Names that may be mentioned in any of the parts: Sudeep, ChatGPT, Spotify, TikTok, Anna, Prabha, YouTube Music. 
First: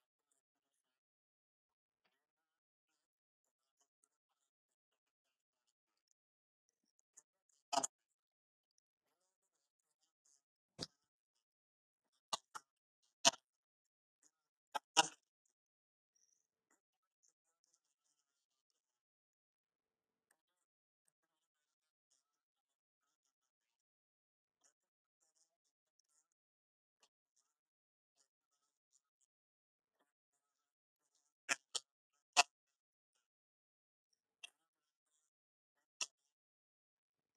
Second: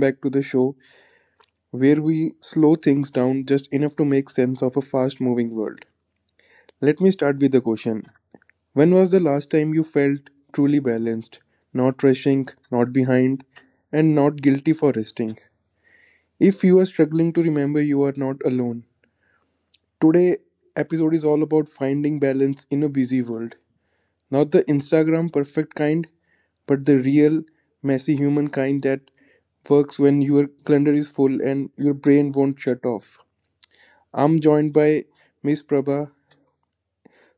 back to the show where we slow things down just enough to make sense of a fast moving world. Let me start with a question. When was the last time you felt truly balanced, not rushing, not behind, and not guilty for resting? If you are struggling to remember, you are not alone. Today episode is all about finding balance in a busy world. Not the Instagram perfect kind, but the real messy humankind that works when your calendar is full and your brain won't shut off. I'm joined by Miss Prabha,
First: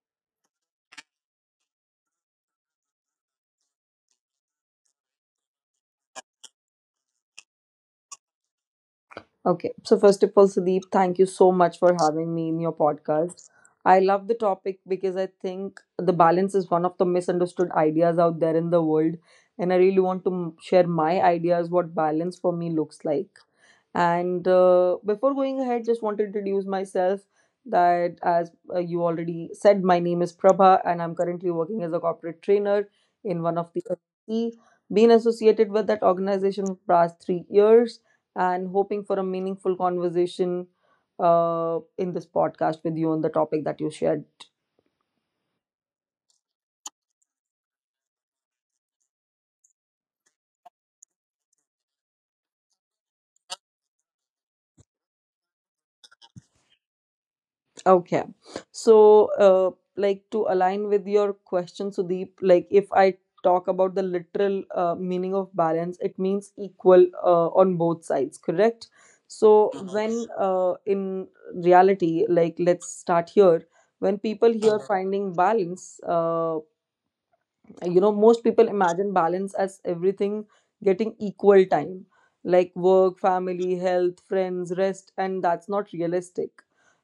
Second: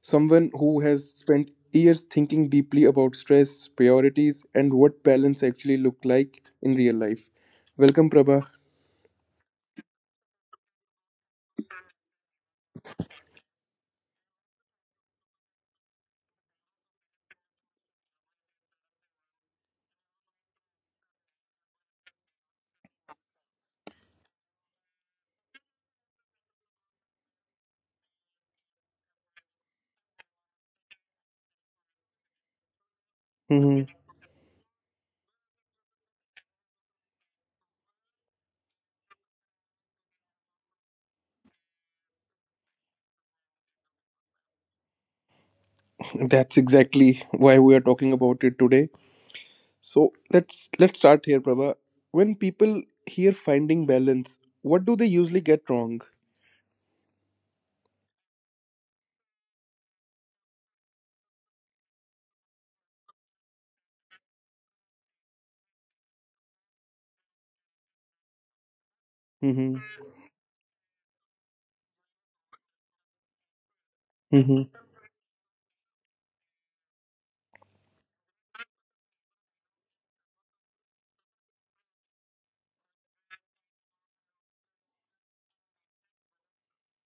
someone who has spent years thinking deeply about stress, priorities, and what balance actually look like in real life. Welcome, Prabha. Okay. So, first of all, Sudeep, thank you so much for having me in your podcast. I love the topic because I think the balance is one of the misunderstood ideas out there in the world. And I really want to share my ideas what balance for me looks like. And before going ahead, just want to introduce myself that as you already said, my name is Prabha and I'm currently working as a corporate trainer in one of the Mm-hmm. LLC, been associated with that organization for past 3 years and hoping for a meaningful conversation in this podcast with you on the topic that you shared. That's exactly why we are talking about it today. So let's start here, Prabha. When people hear finding balance, what do they usually get wrong? Okay. So, uh, like to align with your question, Sudeep, like if I talk about the literal meaning of balance, it means equal on both sides, correct? So, Mm-hmm. Mhm. when in reality, like let's start here, when people hear finding balance, most people imagine balance as everything getting equal time, like work, family, health, friends, rest, and that's not realistic.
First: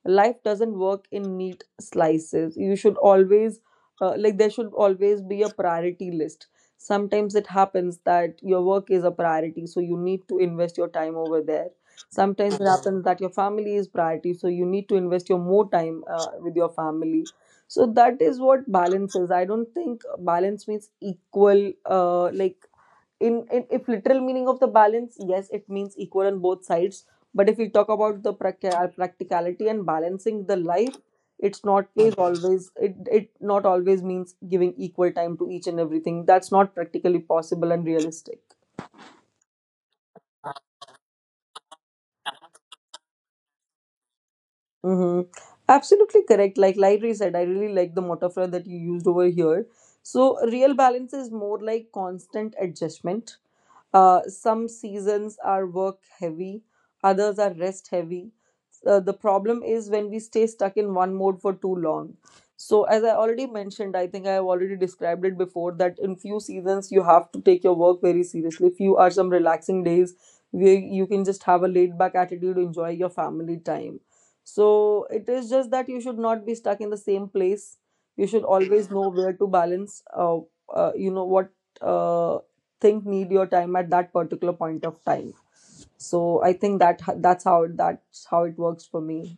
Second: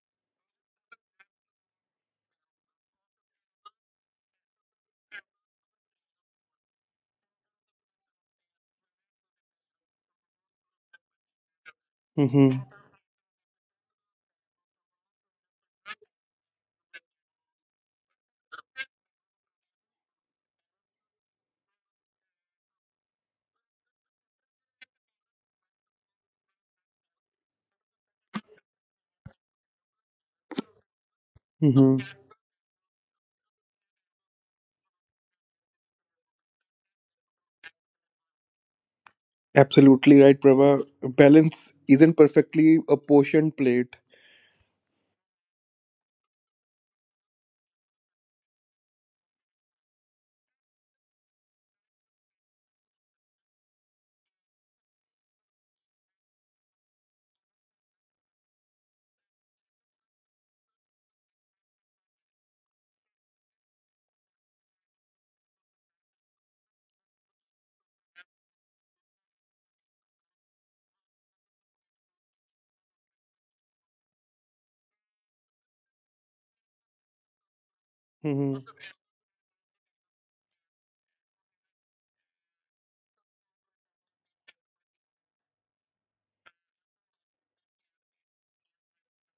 Life doesn't work in neat slices. You should always, like, there should always be a priority list. Sometimes it happens that your work is a priority, so you need to invest your time over there. Sometimes Mm-hmm. it happens that your family is priority, so you need to invest your more time with your family. So that is what balance is. I don't think balance means equal, like, in if literal meaning of the balance, yes, it means equal on both sides. But if we talk about the practicality and balancing the life, it's not Mm-hmm. always it not always means giving equal time to each and everything. That's not practically possible and realistic. Absolutely right, Prabha. Balance isn't perfectly a portion plate. Mm-hmm. Absolutely correct. Like Library said, I really like the metaphor that you used over here. So, real balance is more like constant adjustment. Some seasons are work heavy, others are rest heavy. The problem is when we stay stuck in one mode for too long. So, as I already mentioned, I think I have already described it before that in few seasons you have to take your work very seriously. Few are some relaxing days where you can just have a laid back attitude, enjoy your family time, so it is just that you should not be stuck in the same place. You should Mm-hmm. always know where to balance. You know what uh, thing need your time at that particular point of time. So I think that that's how it works for me.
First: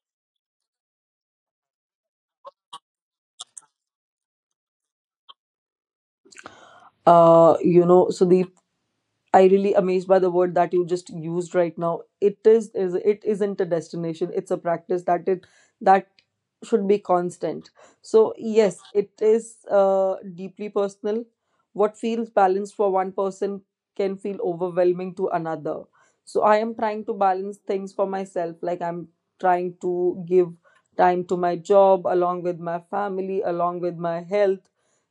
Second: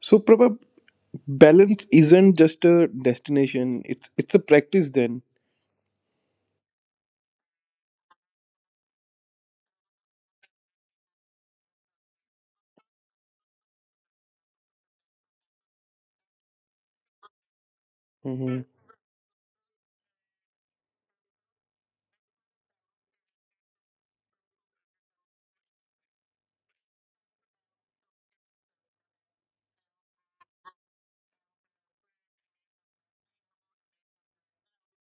So, Prabha, balance isn't just a destination. It's a practice. Then. You know, so the. I really amazed by the word that you just used right now. It is. It isn't a destination. It's a practice, that it that should be constant. So Mm-hmm. yes, it is deeply personal. What feels balanced for one person can feel overwhelming to another. So I am trying to balance things for myself. Like I'm trying to give time to my job, along with my family, along with my health.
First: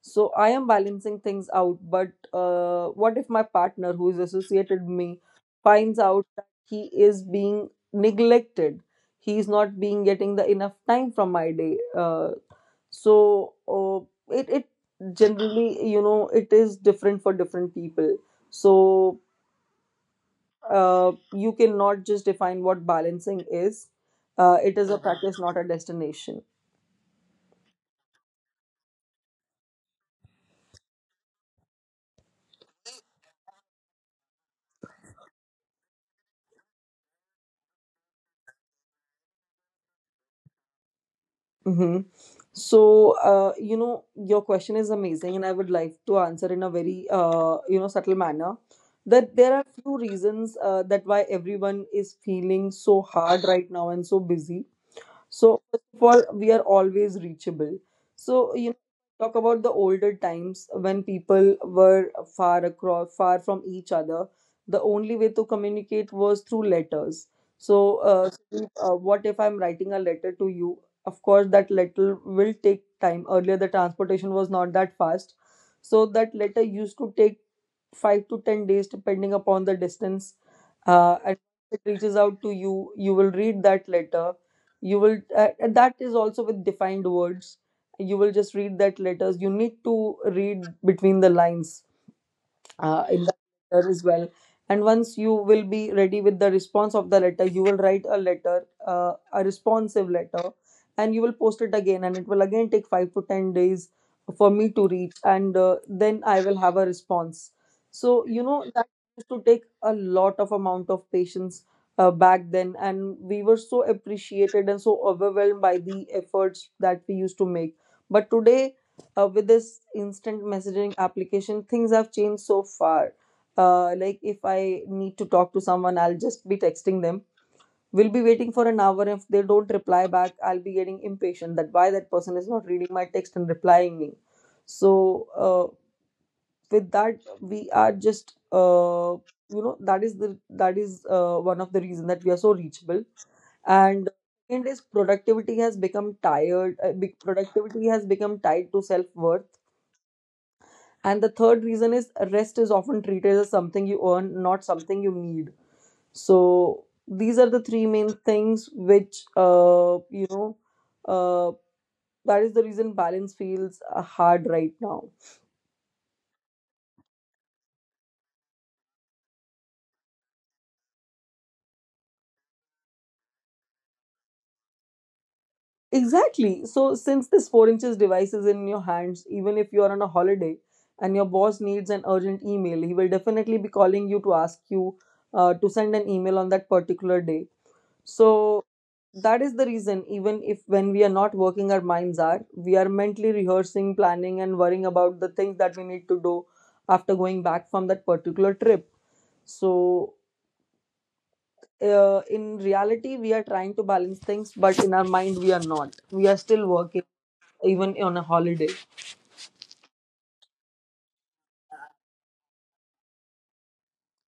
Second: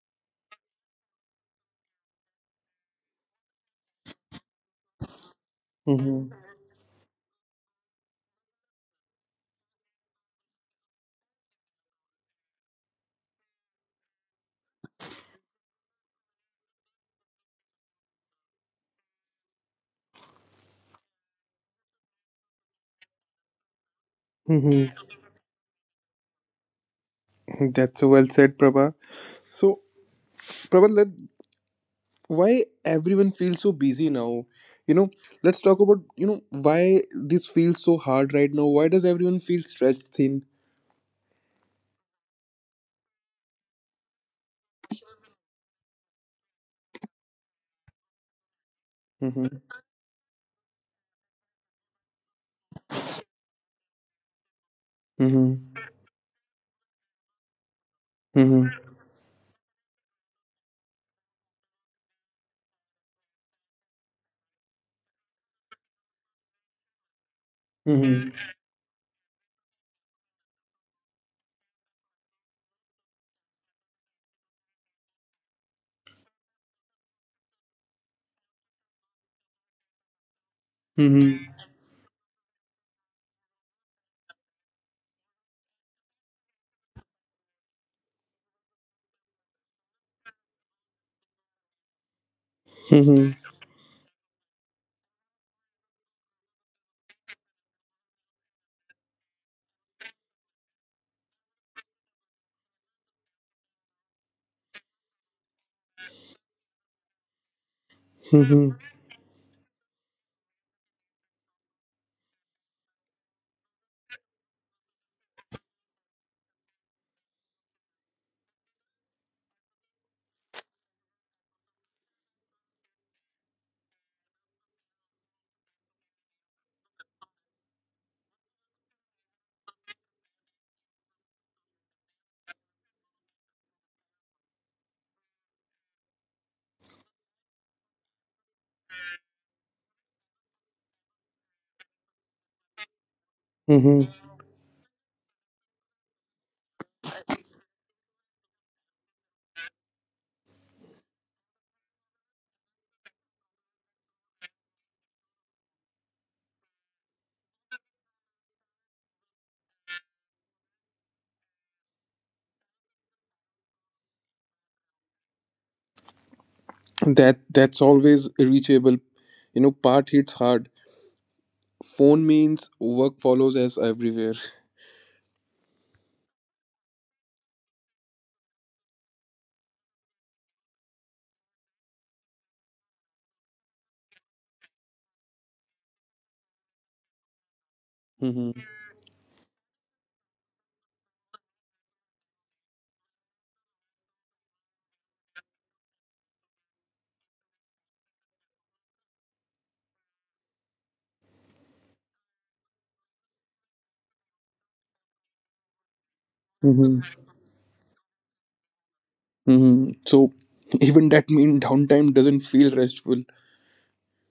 So I am balancing things out, but what if my partner who is associated me finds out Mm-hmm. that he is being neglected, he is not being getting the enough time from my day? So uh, it, it generally, you know, it is different for different people. So you cannot just define what balancing is. It is Mm-hmm. a practice, not a destination. That's so well said, Prabha. So, Prabha, let why everyone feels so busy now? You know, let's talk about you know why this feels so hard right now. Why does everyone feel stretched thin? Mm-hmm. So, your question is amazing, and I would like to answer in a very, subtle manner, that there Mm-hmm. are few reasons that why everyone is feeling so hard right now and so busy. So first Mm-hmm. of all, we are always reachable. So, Mm-hmm. Talk about the older times when people were far across, far from each other. The only way to communicate was through letters. So, Mm-hmm. Sandeep, what if I'm writing a letter to you? Of course, that letter will take time. Earlier, the transportation was not that fast, so that letter used to take 5 to 10 days, depending upon the distance. And Mm-hmm. it reaches out to you. You will read that letter. You will and that is also with defined words, you will just read that letters. You need to read between the lines in the letter as well. And once you will be ready with the response of the letter, you will write a letter, a responsive letter, and you will post it again. And it will again take 5 to 10 days for me to reach, and then I will have a response. So, you know, Mm-hmm. that used to take a lot of amount of patience back then, and we were so appreciated and so overwhelmed by the efforts that we used to make. But today with this instant messaging application, things have changed so far. Like, if I need to talk to someone, I'll just be texting them. We'll be waiting for an hour. If they don't reply back, I'll be getting impatient that why that person is not reading my text and replying me. So uh, with that, we are just, you know, that is one of the reason that we are so reachable. And Mm-hmm. second is productivity has become tired, productivity has become tied to self-worth. And the third reason is rest is often treated as something you earn, not something you need. So these are the three main things which, uh, that is the reason balance feels hard right now. That that's always reachable, you know, part hits hard. Phone means work follows us everywhere. Exactly. So since this 4 inches device is in your hands, even if you are on a holiday and your boss needs an urgent email, he will definitely be calling you to ask you to send an email on that particular day. Hmm. So that is the reason, even if when we are not working, our minds are, we are mentally rehearsing, planning and worrying about the things that we need to do after going back from that particular trip. So in reality, we are trying to balance things, but in our mind we are not, we are still working Hmm. even on a holiday. Hmm. So, even that mean downtime doesn't feel restful.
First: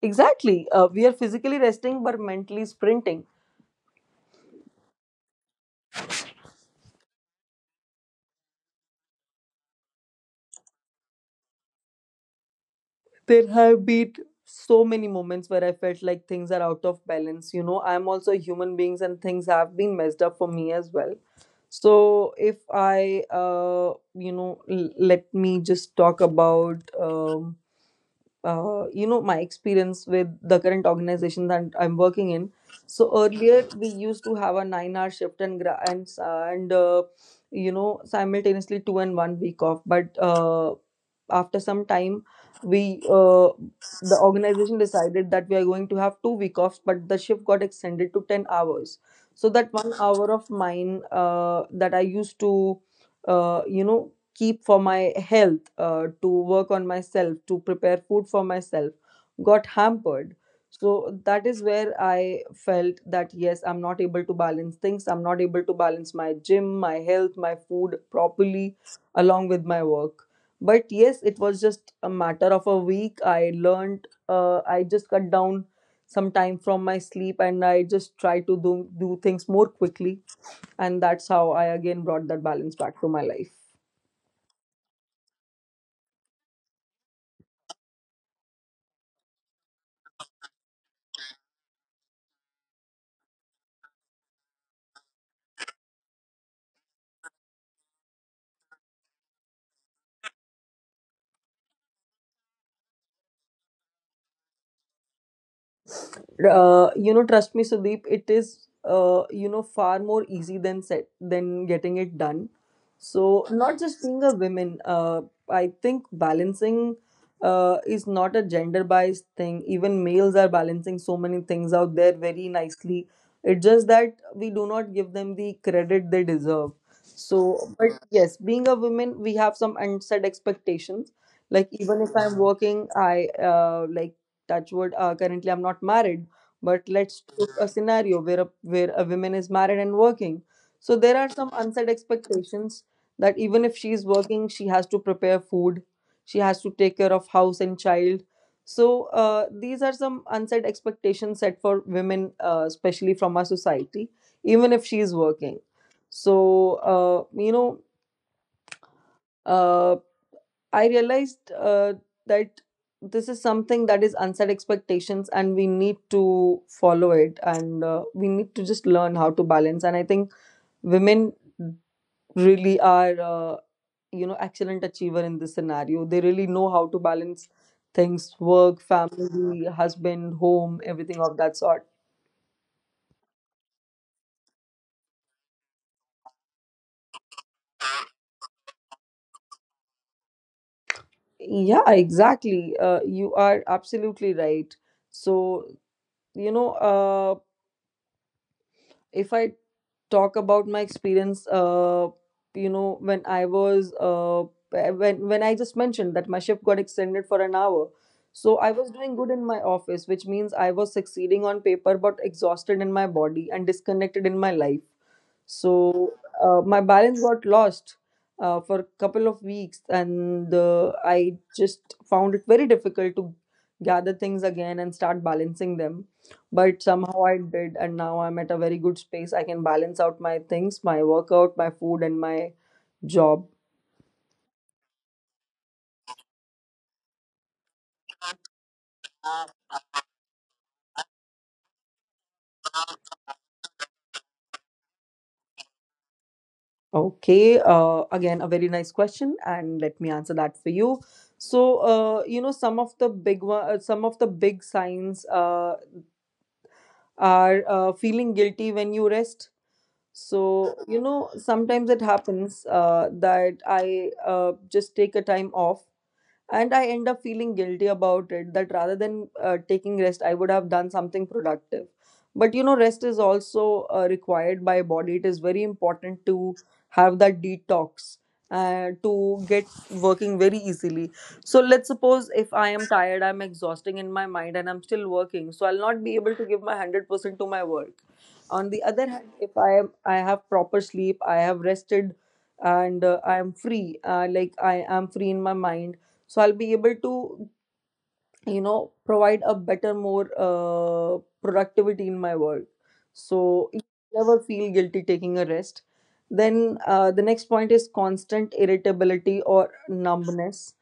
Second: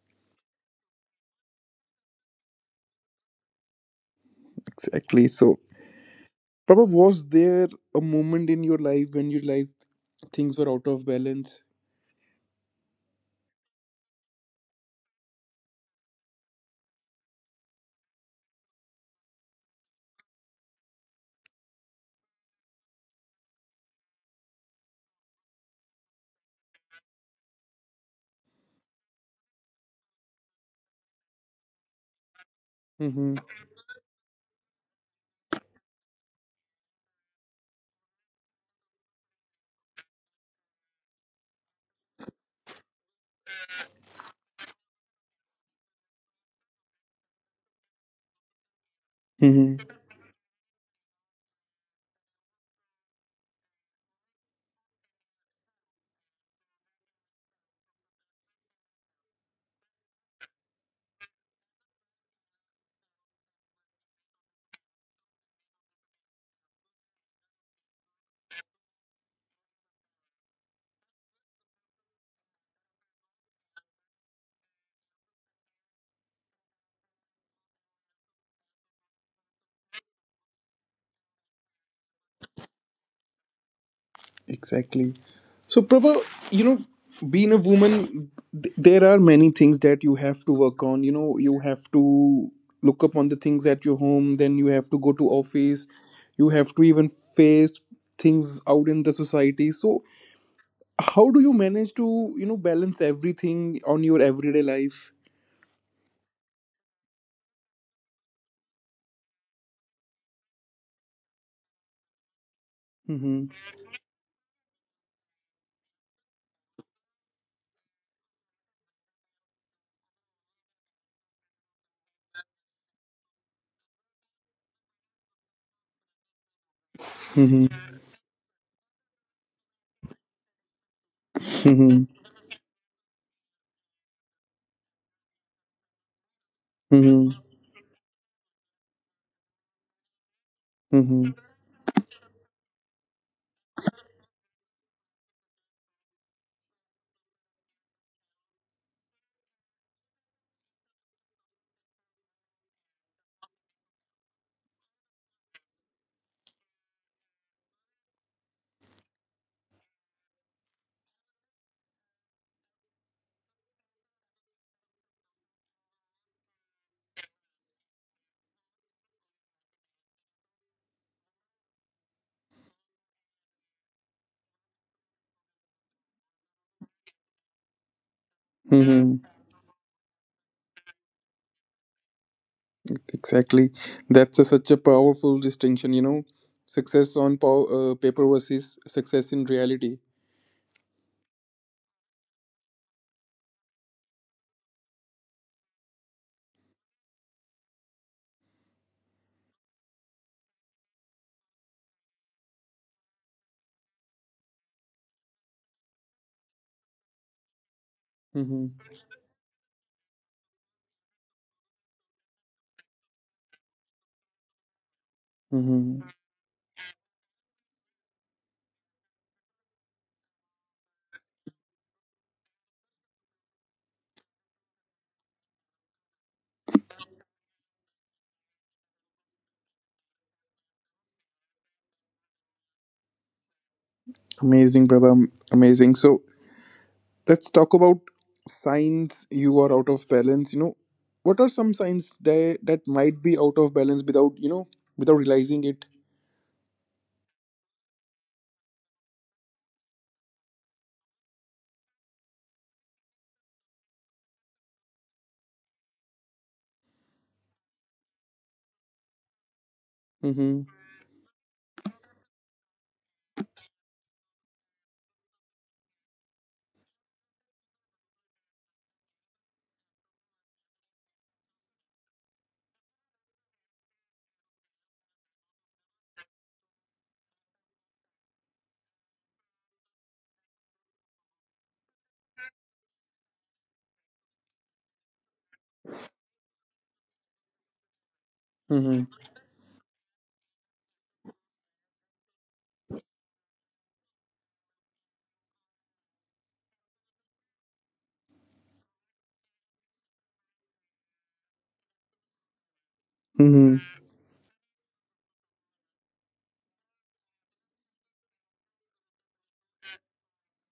Exactly, we are physically resting but mentally sprinting. Exactly. So, Prabha, was there a moment in your life when you like things were out of balance? There have been so many moments where I felt like things are out of balance. You know, I'm also a human beings and things have been messed up for me as well. So if I, let me just talk about my experience with the current organization that I'm working in. So Hmm. earlier we used to have a 9-hour shift and gra- and s- and you know, simultaneously 2 and 1 week off. But after some time, we the organization decided that we are going to have 2 week offs, but the shift got extended to 10 hours. So that Hmm. 1 hour of mine that I used to uh, you know keep for my health, to work on myself, to prepare food for myself, got hampered. So that is where I felt that yes, I'm not able to balance things. I'm not able to balance my gym, my health, my food properly along with my work. But yes, it was just a matter of a week. I learned, I just cut down some time from my sleep and I just try to do things more quickly. And that's how I again brought that balance back to my life. Exactly. So, Prabha, you know, being a woman, there are many things that you have to work on. You know, you have to look up on the things at your home. Then you have to go to office. You have to even face things out in the society. So, how do you manage to, you know, balance everything on your everyday life? You know, trust me, Sudeep, it is far more easy than set than getting it done. So Mm-hmm. not just being a woman, I think balancing is not a gender biased thing. Even males are balancing so many things out there very nicely. It's just that we do not give them the credit they deserve. So, Mm-hmm. but yes, being a woman, we have some unset expectations. Like, even Mm-hmm. if I'm working, I like, touch wood, currently I'm not married. But let's Mm-hmm. take a scenario where where a woman is married and working. So there are some unsaid expectations that even if she is working, she has to prepare food, she has to take care of house and child. So these are some unsaid expectations set for women, especially from our society, even if she is working. So, uh, you know. uh, I realized that this is something that is unset expectations, and we need to follow it, and we need to just learn how to balance. And I think women really are, excellent achiever in this scenario. They really know how to balance things: work, Mm-hmm. family, husband, home, everything of that sort. Exactly. That's a, such a powerful distinction, you know. Success on paper versus success in reality. Yeah, exactly. You are absolutely right. So, you know. If I talk about my experience, when I was when I just mentioned that my shift got extended for an hour, so I was Mm-hmm. doing good in my office, which means I was succeeding on paper, but exhausted in my body and disconnected in my life. Mm-hmm. So my balance got lost for a couple of weeks, and I just found it very difficult to gather things again and start balancing them, but somehow I did, and now I'm at a very good space. I can balance out my things, my workout, my food, and my job. Amazing, Prabha. Amazing. So let's talk about signs you are out of balance. You know, what are some signs that that might be out of balance without, you know, without realizing it? Okay, again, a very nice question, and let me answer that for you. So, some of the big signs are feeling guilty when you rest. Mm-hmm. So, sometimes it happens that I just take a time off, and I end up feeling guilty about it, that rather than taking rest I would have done something productive. But rest is also required by body. It is very important to have that detox and to get working very easily. So let's suppose if I am tired, I'm exhausting in my mind and I'm still working, so I'll not be able to give my 100% to my work. On the other Mm-hmm. hand, if I am I have proper sleep, I have rested, and I am free, I am free in my mind, so I'll be able to, provide a better, more productivity in my work. So you Mm-hmm. never feel guilty taking a rest. Then the next point is constant irritability or numbness.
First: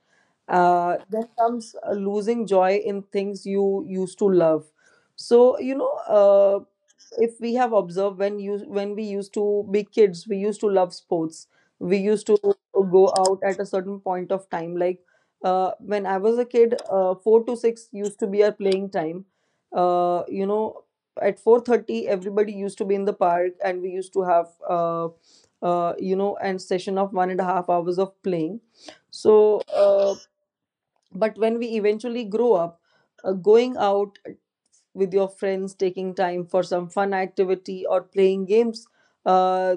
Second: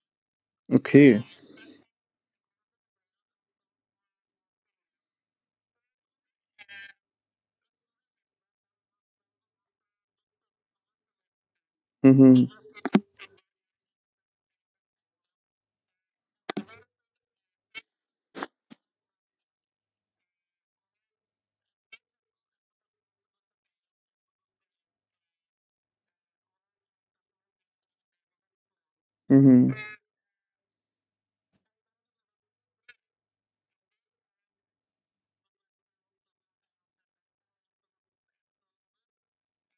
Okay. Then comes losing joy in things you used to love. so you know uh, if we have observed, when we used to be kids, we used to love sports. We used to Mm-hmm. go out at a certain point of time. Like, when I was a kid, 4 to 6 used to be our playing time. uh, you know at 4:30 everybody used to be in the park, and we used to have, uh, and session of 1.5 hours of playing. so Mm-hmm. uh, but when we eventually grow up, going out with your friends, taking time for some fun activity or playing games, uh,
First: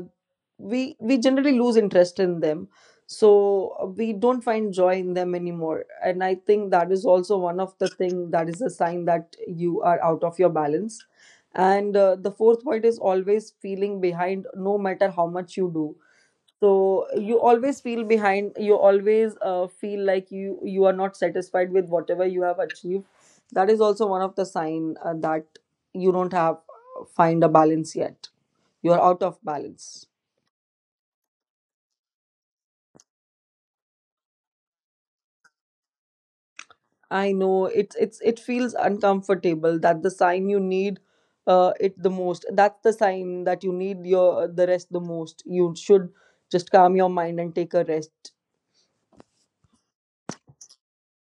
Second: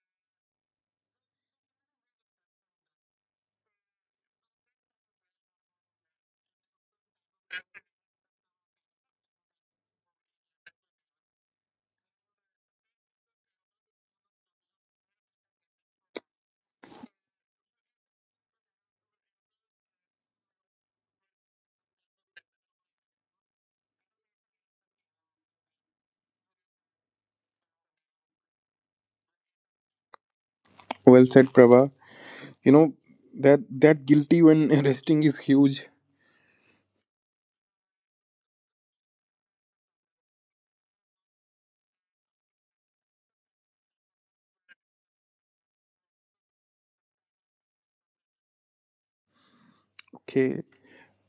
we generally lose interest in them. So we don't find joy in them anymore. And I think that is also one of the thing that is a sign that you are out of your balance. And the fourth point is always feeling behind, no matter how much you do. So you always feel behind, you always feel like you are not satisfied with whatever you have achieved. That is also one of the sign that you don't have, find a balance yet. You're out of balance. Well said, Prabha. You know, that that guilty when resting is huge. I know it's, it feels uncomfortable. That the sign you need, it the most, that's the sign that you need your the rest the most. You should just calm your mind and take a rest. Okay,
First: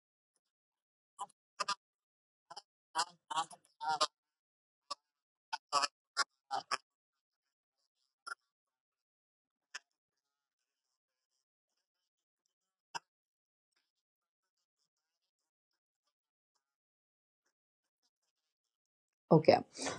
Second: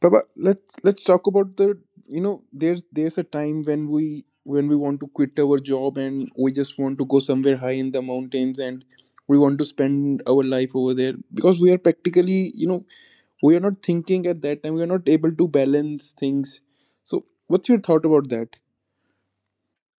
Prabha, let's talk about the, you know, there's a time when we want to quit our job and we just want to go somewhere high in the mountains, and we want to spend our life over there because we are practically, you know, we are not thinking at that time, we are not able to balance things. So what's your thought about that? Okay.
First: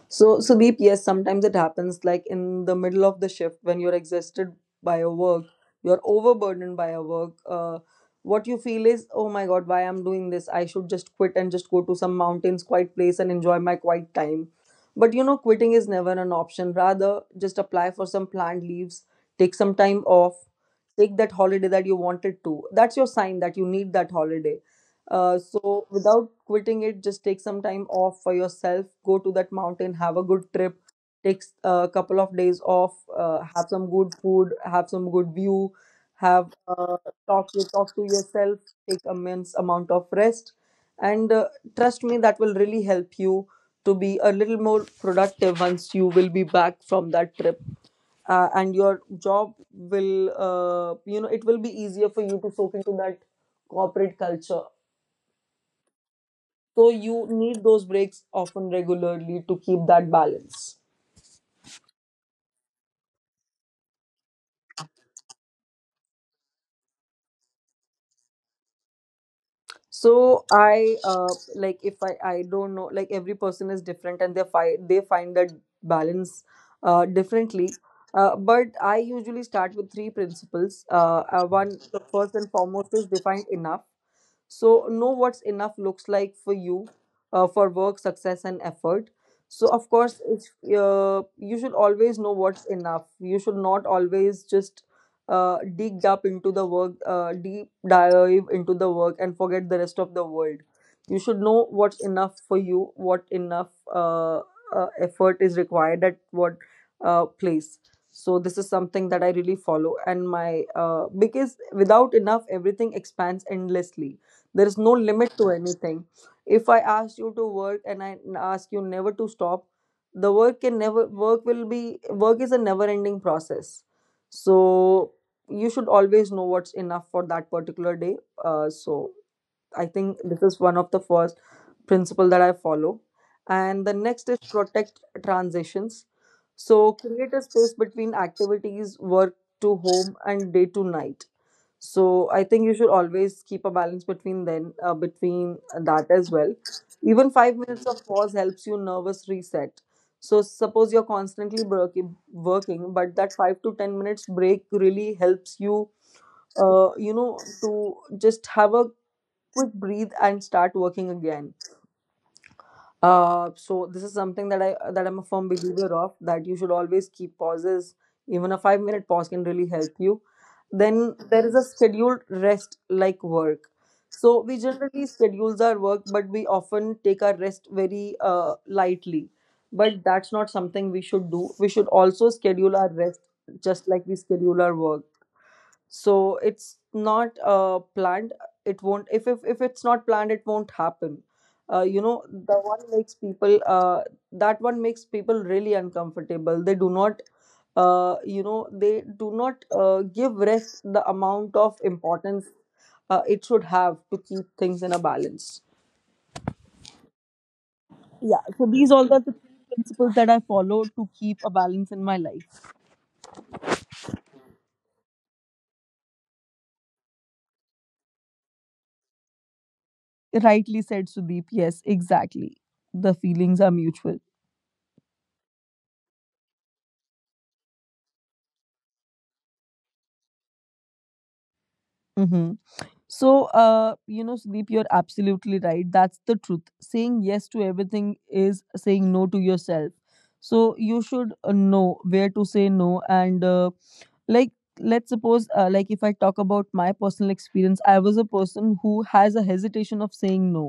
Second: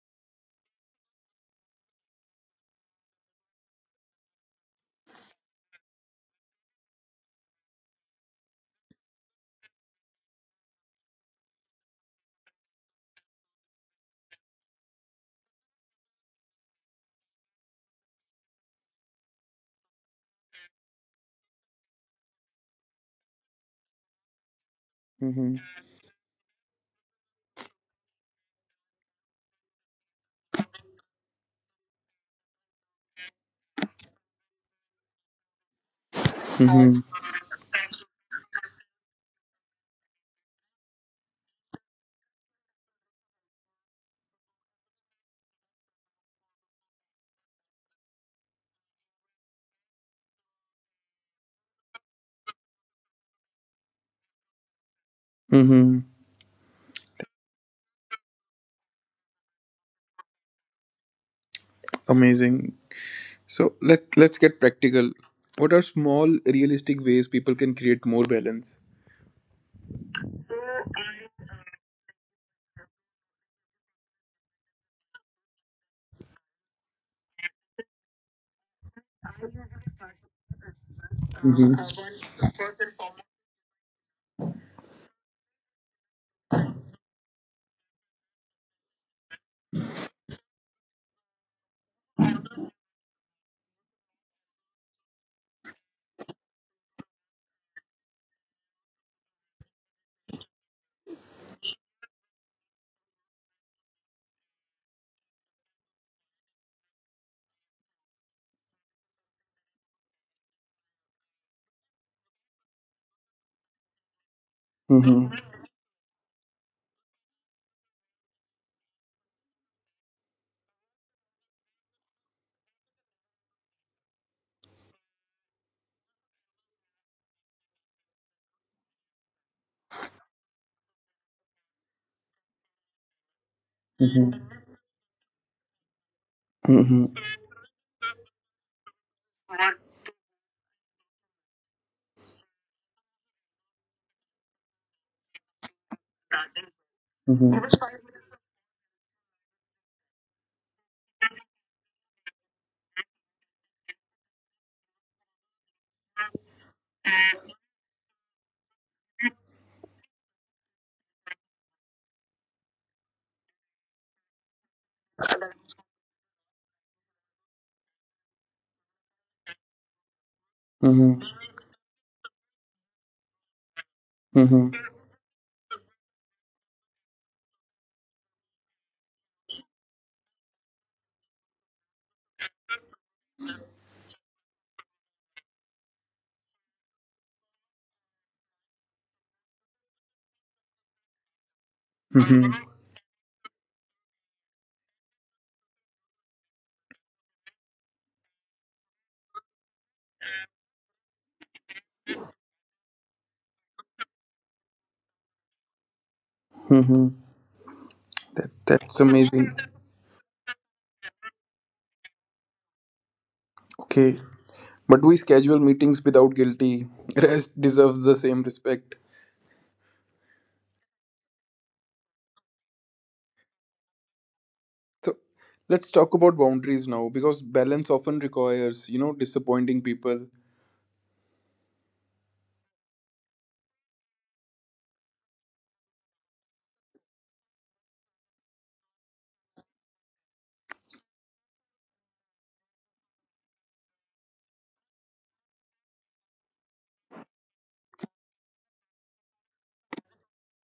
So, Sudeep, yes, sometimes it happens, like in the middle of the shift when you're exhausted by your work, you're overburdened by your work. What you feel is, oh my God, why I'm doing this? I should just quit and just go to some mountains, quiet place, and enjoy my quiet time. But you know, quitting is never an option. Rather, just apply for some planned leaves, take some time off, take that holiday that you wanted to. That's your sign that you need that holiday. Uh, Mm-hmm. so without quitting it, just take some time off for yourself. Go to that mountain, have a good trip, a couple of days off, have some good food, have some good view, have Mm-hmm. Talk to yourself, take immense amount of rest, and trust me, that will really help you to be a little more productive once you will be back from that trip. And your job will, it will be easier for you to soak into that corporate culture. Mm-hmm. So you need those breaks often regularly to keep that balance. Amazing. So let's get practical. What are small realistic ways people can create more balance? So I, like if I don't know, like every person is different, and they find that balance differently. But I usually start with three principles. One, Mm-hmm. the first and foremost is define enough. So know what's enough looks like for you, for work, success and effort. So of course you should always know what's enough. You should not always just dig up into the work deep dive into the work and forget the rest of the world. You should know what's enough for you, what enough effort is required at what place. So this is something that I really follow. And my Because without enough, everything expands endlessly. There is no limit Mm-hmm. to anything. If I ask you to work and I ask you never to stop, the work can never work will be work is a never ending process. So you should always know what's enough for that particular day. uh, so I think this is one of the first principle that I follow. And the next is protect transitions. So Mhm. create a space between activities, work to home and day to night. So I think you should always keep a balance between that as well. Even 5 Mhm. minutes of pause helps you nervous reset. So suppose you're constantly working, but that 5 to 10 minutes break really helps you, you know to just have a quick breathe and start working again. This is something that I that I'm a firm believer of, that you should always keep pauses. Even a 5-minute pause can really help you. Then Mhm. there is a scheduled rest like work. So we Mhm. generally schedules our work, but we often take our rest very lightly. But that's not something we should do. We should also schedule our rest, just like we schedule our work. So it's not planned. It won't If, if it's not planned, it won't happen. You know the Mhm. one makes people That one makes people really uncomfortable. They do not, they do not give rest the amount of importance it should have to keep things in a balance. Mhm. Yeah, That, so these that's all are the amazing. three principles that I follow to keep a balance in my life. Okay. But we schedule meetings without guilty. Rest deserves the same respect. Rightly said, Sudeep. Yes, exactly. The feelings are mutual. So let's talk about boundaries now because balance often requires, you know, disappointing people. hmm So, Sudeep, you're absolutely right. That's the truth. Saying yes to everything is saying no to yourself. So you should know where to say no. Like, let's suppose, if I talk about my personal experience, I was a person who has a hesitation of saying no.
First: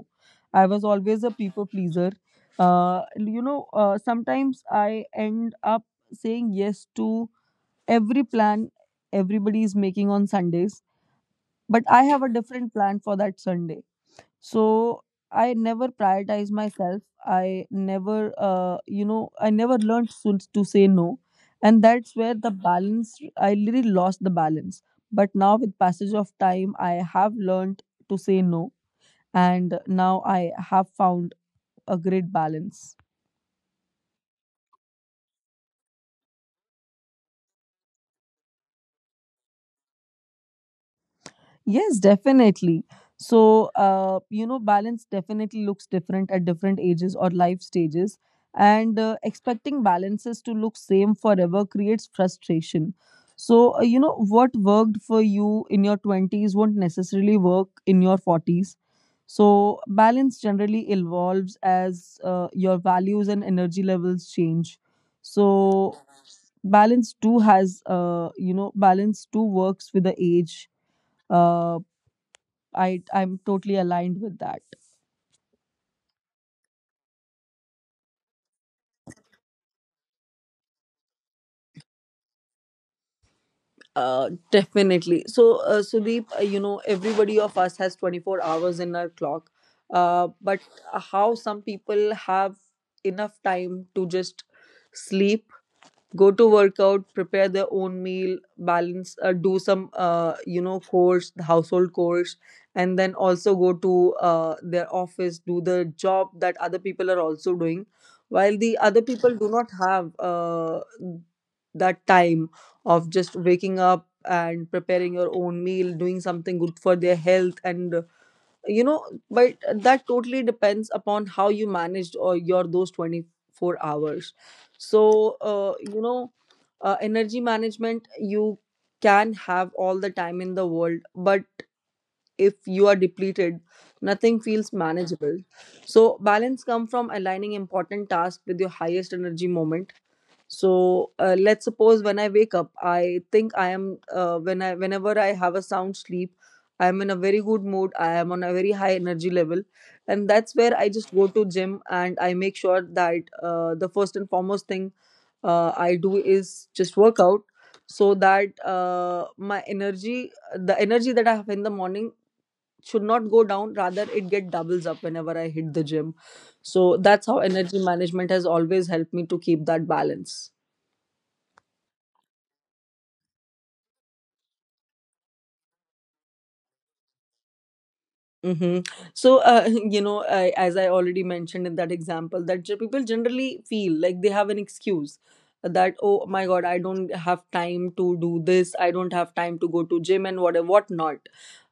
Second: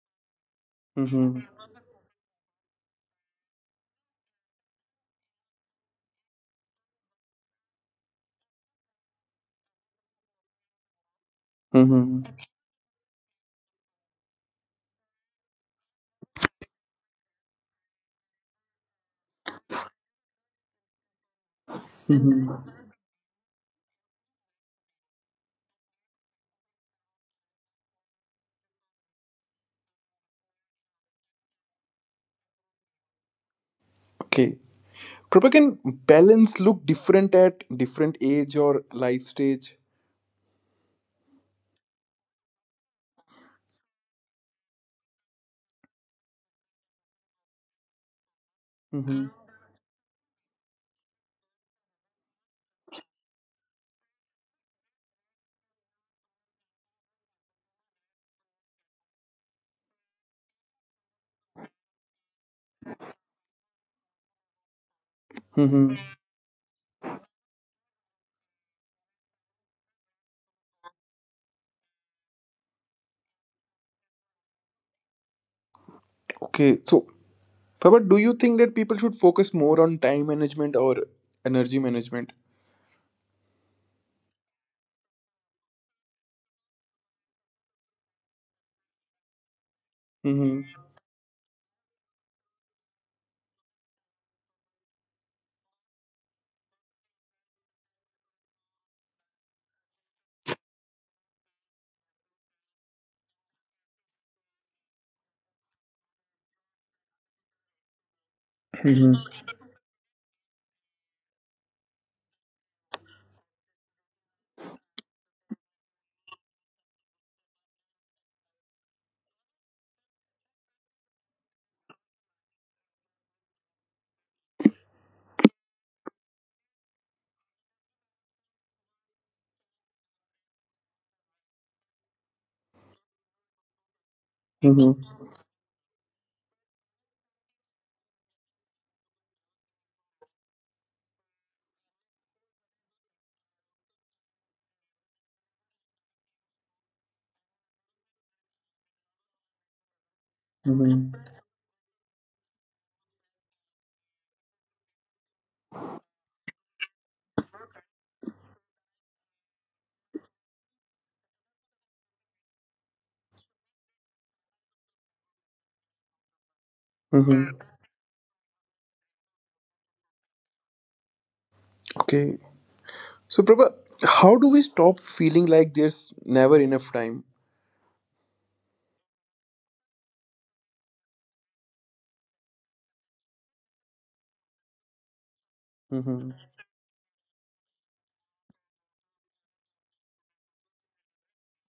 I was always a Mm-hmm. people pleaser. Sometimes I end up saying yes to every plan everybody is making on Sundays, but I have Mm-hmm. a different plan for that Sunday. So I never prioritize myself. I never, I never learned to say no. And that's where the Mm-hmm. balance, I literally lost the balance. But now, with passage of time, I have learned to say no. And now I have found a great balance. Okay. Prabha, can balance look different at different age or life stage? Yes, definitely. So, balance definitely looks different at different ages or life stages. And Mm-hmm. expecting balances to look same forever creates frustration. So, what worked for you in your 20s won't necessarily work in your 40s. So, balance generally evolves as your values and energy levels change. So, Mm-hmm. balance too has, balance too works with the age. Uh, I'm totally aligned with that. Okay. So but do you think that people should focus more on time management or energy management? Definitely. So, Sudeep, everybody of us has 24 hours in our clock. But Mm-hmm. how some people have enough time to just sleep, go to workout, prepare their own meal, balance, do some chores, household chores, and then also go to their office, do the job that other people are also doing, while the other Mm-hmm. people do not have that time of just waking up and preparing your own meal, doing something good for their health and you know. But that totally depends upon how you managed or your those 24 hours. So energy management, you can have all the time in the world, but if you are depleted, nothing feels Mm-hmm. manageable. So balance come from aligning important tasks with your highest energy moment. So let's suppose, when I wake up, I think I am whenever I have a sound sleep, I am in a very good mood, I am on a very high energy level. And that's where I just Mm-hmm. go to gym, and I make sure that the first and foremost thing I do is just workout. So that my energy the energy that I have in the morning should not go down, rather it get doubles up whenever I hit the gym. So that's how Mm-hmm. energy management has always helped me to keep that balance. Okay. So, Prabha, how do we stop feeling like there's never enough time? Mm-hmm. So, you know, I, as I already mentioned in that example, that people generally feel like they have an excuse that, oh Mm-hmm. my god, I don't have time to do this, I don't have time to go to gym, and what not.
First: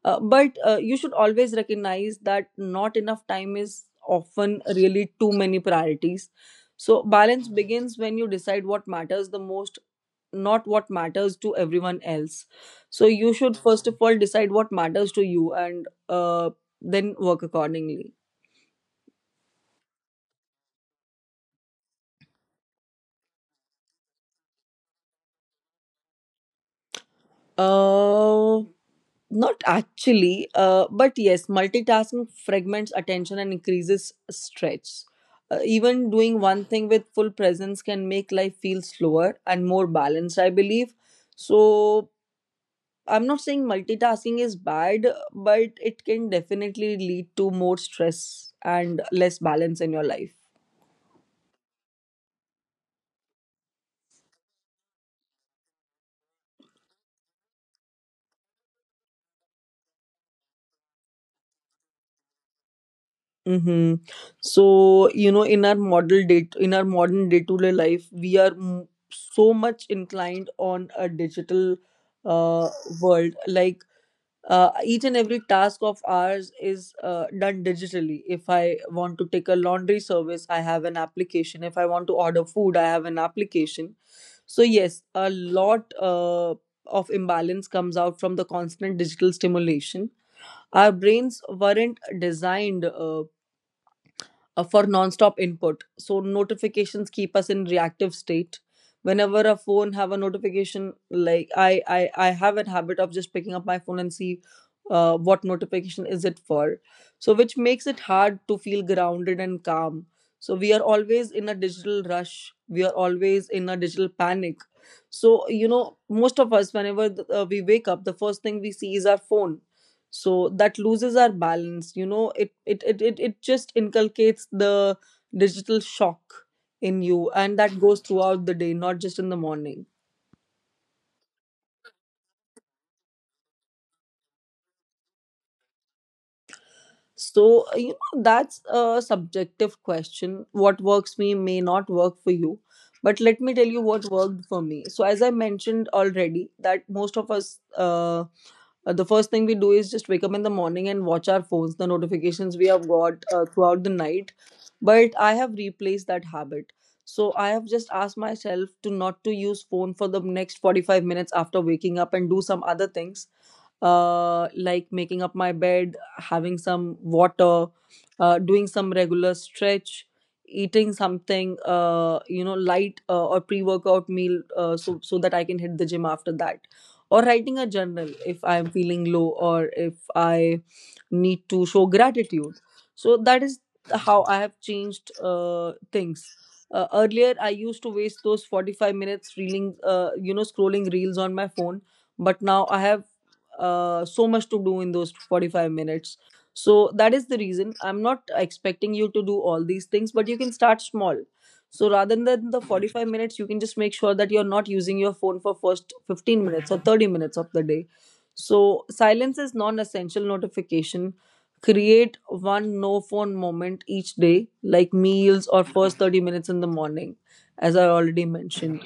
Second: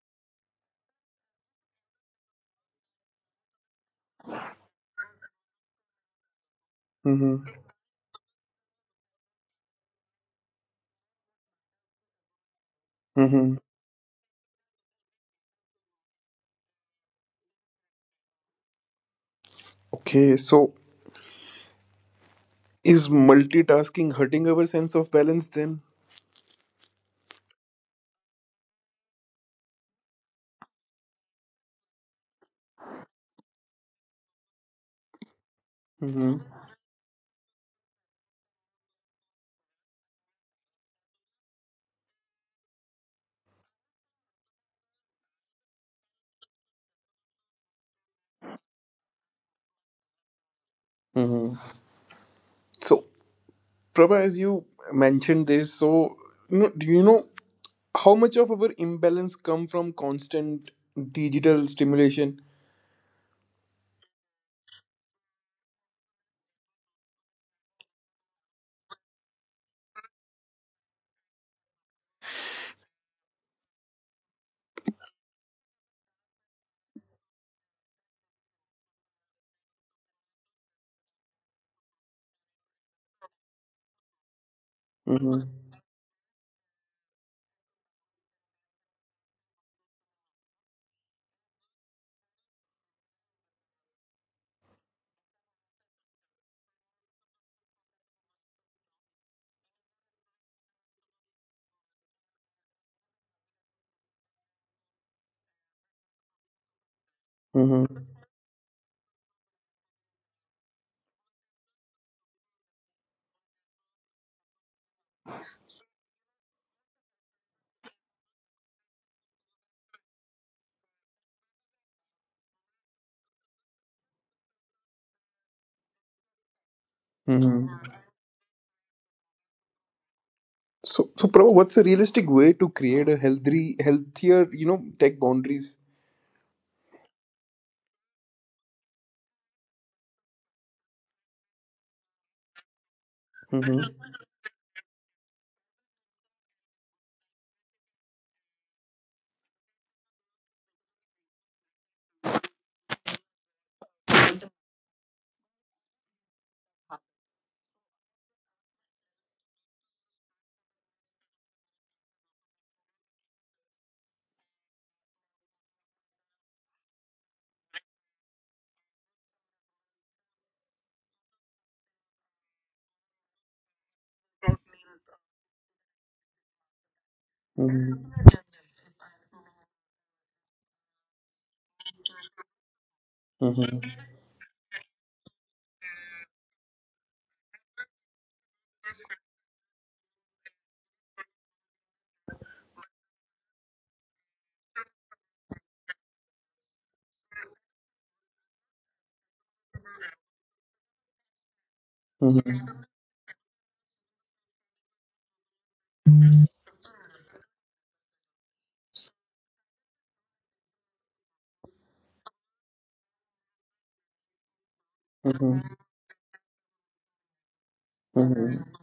But you should always recognize that not enough time is often really too many priorities. So Mm-hmm. balance begins when you decide what matters the most, not what matters to everyone else. So you should Mm-hmm. first of all decide what matters to you, and then work accordingly. Okay. So, is multitasking hurting our sense of balance then? Uh, Not actually, but yes, multitasking fragments attention and increases stress. Even Mm-hmm. doing one thing with full presence can make life feel slower and more balanced, I believe. So, I'm not saying multitasking is bad, but it can definitely lead to more stress and less balance in your life. Mm-hmm. So, Prabha, as you mentioned this, so, you know, do you know how much of our imbalance come from constant digital stimulation? Mm-hmm. So, you know, in our model day, in our modern day-to-day life, we are so much inclined on a digital uh, world. Like each and every task of ours is done digitally. If I want to take a laundry service, I have an application. If I want to order food, I have an application. So yes, a Mhm. lot of imbalance comes out from the constant digital stimulation. Our brains weren't designed for non-stop input, so notifications keep us in reactive state. Whenever a phone have a notification, like I have a habit of just picking up my phone and see what notification is it for, so which makes it Mhm. hard to feel grounded and calm. So we are always in a digital rush, we are always in a digital panic. So you know, most of us, whenever we wake up, the first thing we see is our phone. So that loses our balance, you know. It just inculcates the digital shock in you, and Mhm. that goes throughout the day, not just in the morning. So, so Prabhu, what's a realistic way to create a healthy, healthier, you know, tech boundaries? So you know, that's a subjective question. What works me may not work for you, but let me tell Mm-hmm. you what worked for me. So as I mentioned already, that most of us, the first thing we do is just wake up in the morning and watch our phones, the notifications we have got throughout the night. But I have replaced that habit. So I have just asked myself to not to use phone for the next 45 minutes after waking up and do some other things, like making up my bed, having some water, doing some regular stretch, eating something, light or pre-workout meal, so that I can hit the gym after that, or writing a journal Mm-hmm. if I am feeling low or if I need to show gratitude. So that is Mm-hmm. how I have changed things. Earlier, I used to waste those 45 minutes reeling, scrolling reels on my phone, but now I have so much to do in those 45 minutes. So that is the reason, I'm not expecting you to do all these things, but you can start small. So rather than the Mm-hmm. 45 minutes, you can just make sure that you're not using your phone for first 15 minutes or 30 minutes of the day. So silence is non-essential notification. Create one no phone moment each day, like meals or Mm-hmm. first 30 minutes in the morning, as I already mentioned. Mm-hmm.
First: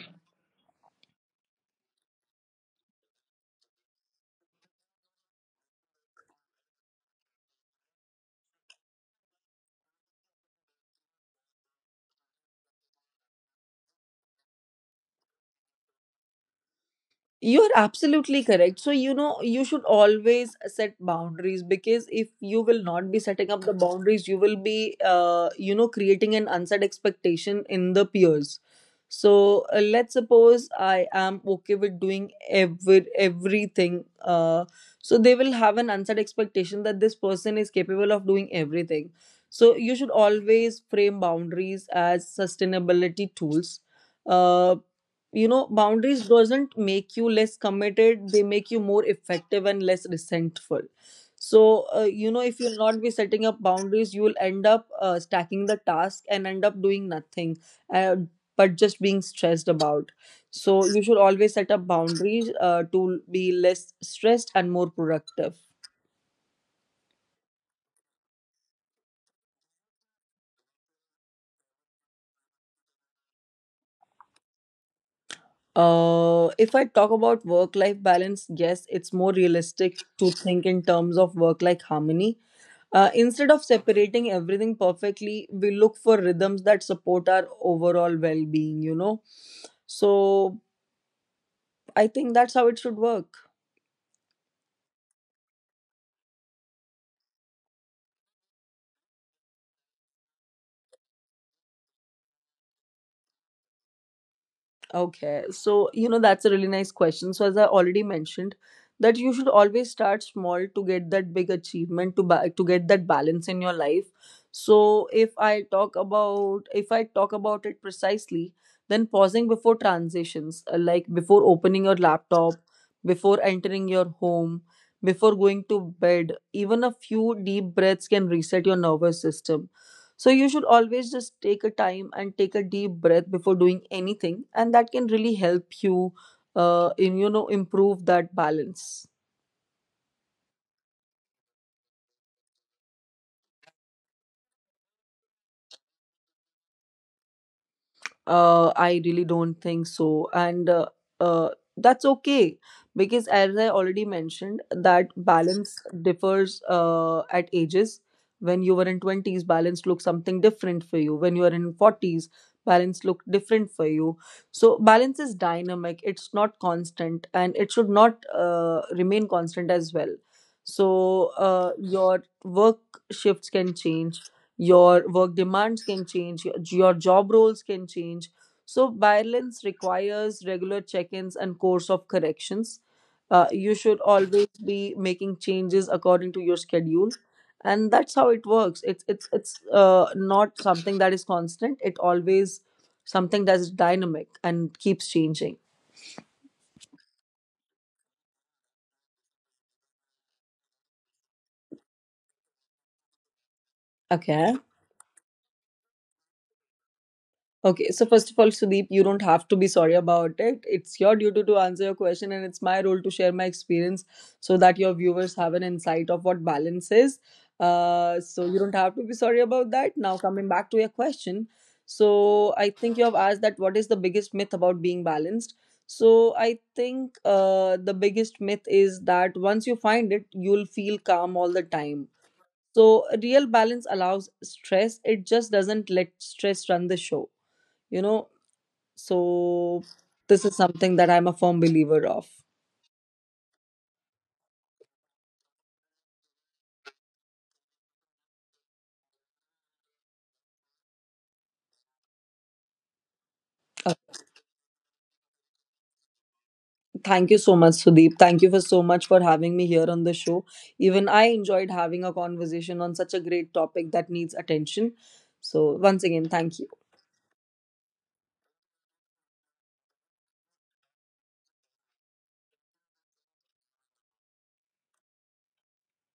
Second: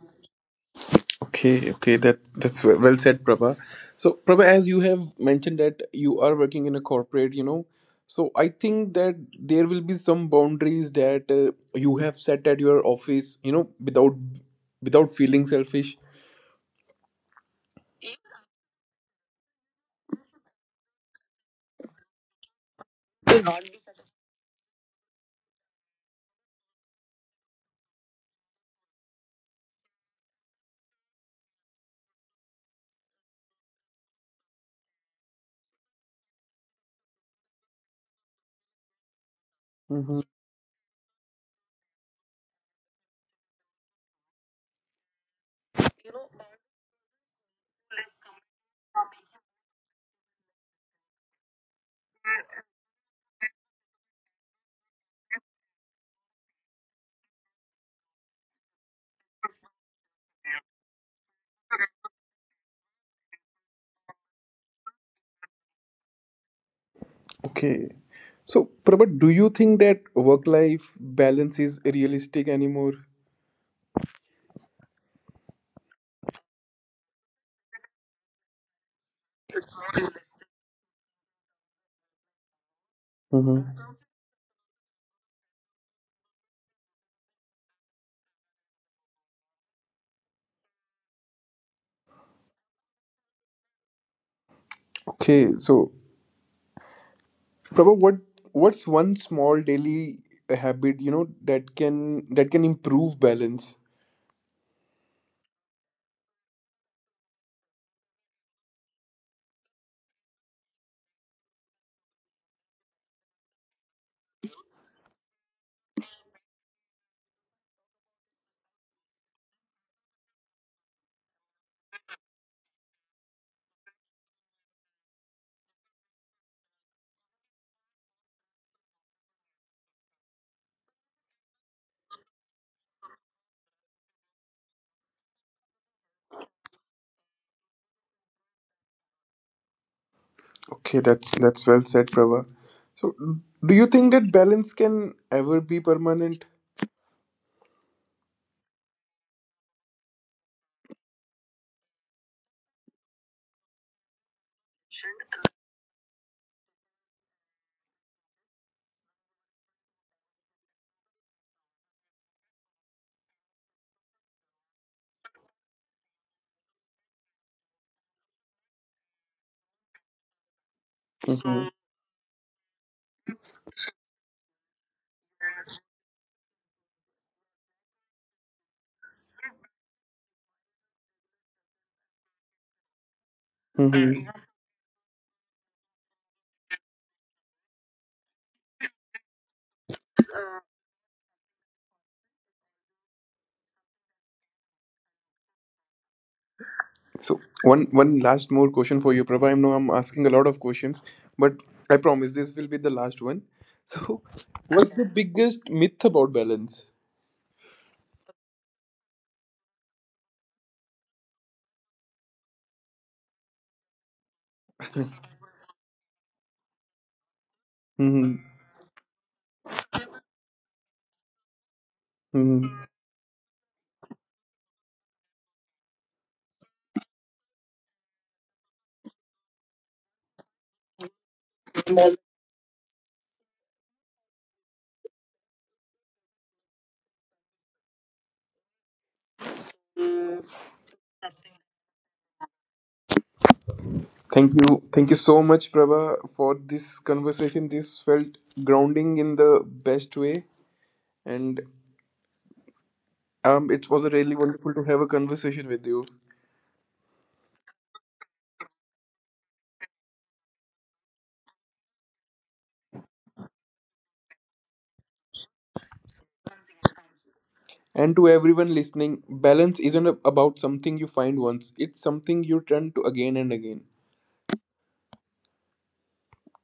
Okay, okay, that that's well said, Prabha. So, Prabha, as you have mentioned that you are working in a corporate, you know, so I think that there will be some boundaries that you have set at your office, you know, without without feeling selfish. You're absolutely correct. So, you know, you should always set boundaries, because if you will not be setting up the boundaries, you will be, creating an unset expectation in the peers. So, let's suppose I am okay with doing everything. So they will have an unset expectation that this person is capable of doing everything. So you should Mm-hmm. always frame boundaries as sustainability tools. Uh, you know, boundaries doesn't make you less committed, they make you more effective and less resentful. So you know, if you'll not be setting up boundaries, you will end up stacking the task and end up doing nothing, uh, but just being stressed about. So you should always set up boundaries to be less stressed and more productive. Okay. So, Prabhat, do you think that work life balance is realistic anymore? If I talk about work life balance, yes, it's more realistic to think in terms of work life harmony. Instead of Hmm. separating everything perfectly, we look for rhythms that support our overall well being, you know? So I think that's how it should work. Okay, so Prabha, what what's one small daily habit, you know, that can improve balance? Okay, so you know, that's a really nice question. So as I already mentioned, that you should always start small to get that big achievement, to to get that balance in your life. So if I talk about, if I talk about it precisely, then pausing before transitions, like before opening your laptop, before entering your home, before going to bed, even a few deep breaths can reset your nervous system. So you should always just take a time and take a deep breath before doing anything, and that can really help you in you know improve that balance. Okay, that's well said, Prabha. So, do you think that balance can ever be permanent? I really don't think so, and uh, that's okay, because, as I already mentioned, that balance differs at ages. When you were in twenties, balance looks something different for you. When you are in forties, balance look different for you. So balance is dynamic; it's not constant, and it should not remain constant as well. So your work shifts can change, your work demands can change, your job roles can change. So balance requires regular check-ins and course of corrections. You should Mm-hmm. always be making changes according to your schedule, and that's how it works. It's not something that is constant, it always something that is dynamic and keeps changing. So one one last more question for you, Prabha. I know I'm asking a lot of questions, but I promise this will be the last one. So, Okay. what's the biggest myth about balance? Okay, so first of all, Sudeep, you don't have to be sorry about it. It's your duty to answer your question, and it's my role to share my experience, so that your viewers have an insight of what balance is. Hmm. So you don't have to be sorry about that. Now, coming back to your question, so I Hmm. think you have asked that what is the biggest myth about being balanced? So I think the biggest myth is that once you find it, you'll feel calm all the time. So real balance allows stress, it just doesn't let stress run the show. You know, so this is something that I'm a firm believer of. Thank you, thank you so much, Prabha, for this conversation. This felt grounding in the best way, and it Uh, was really wonderful to have a conversation with you. Thank you so much, Sudeep. Thank you for so much for having me here on the show. Even I enjoyed having a conversation on such a great topic that needs attention. So once again, thank you. And to everyone listening, balance isn't about something you find once; it's something you turn to again and again.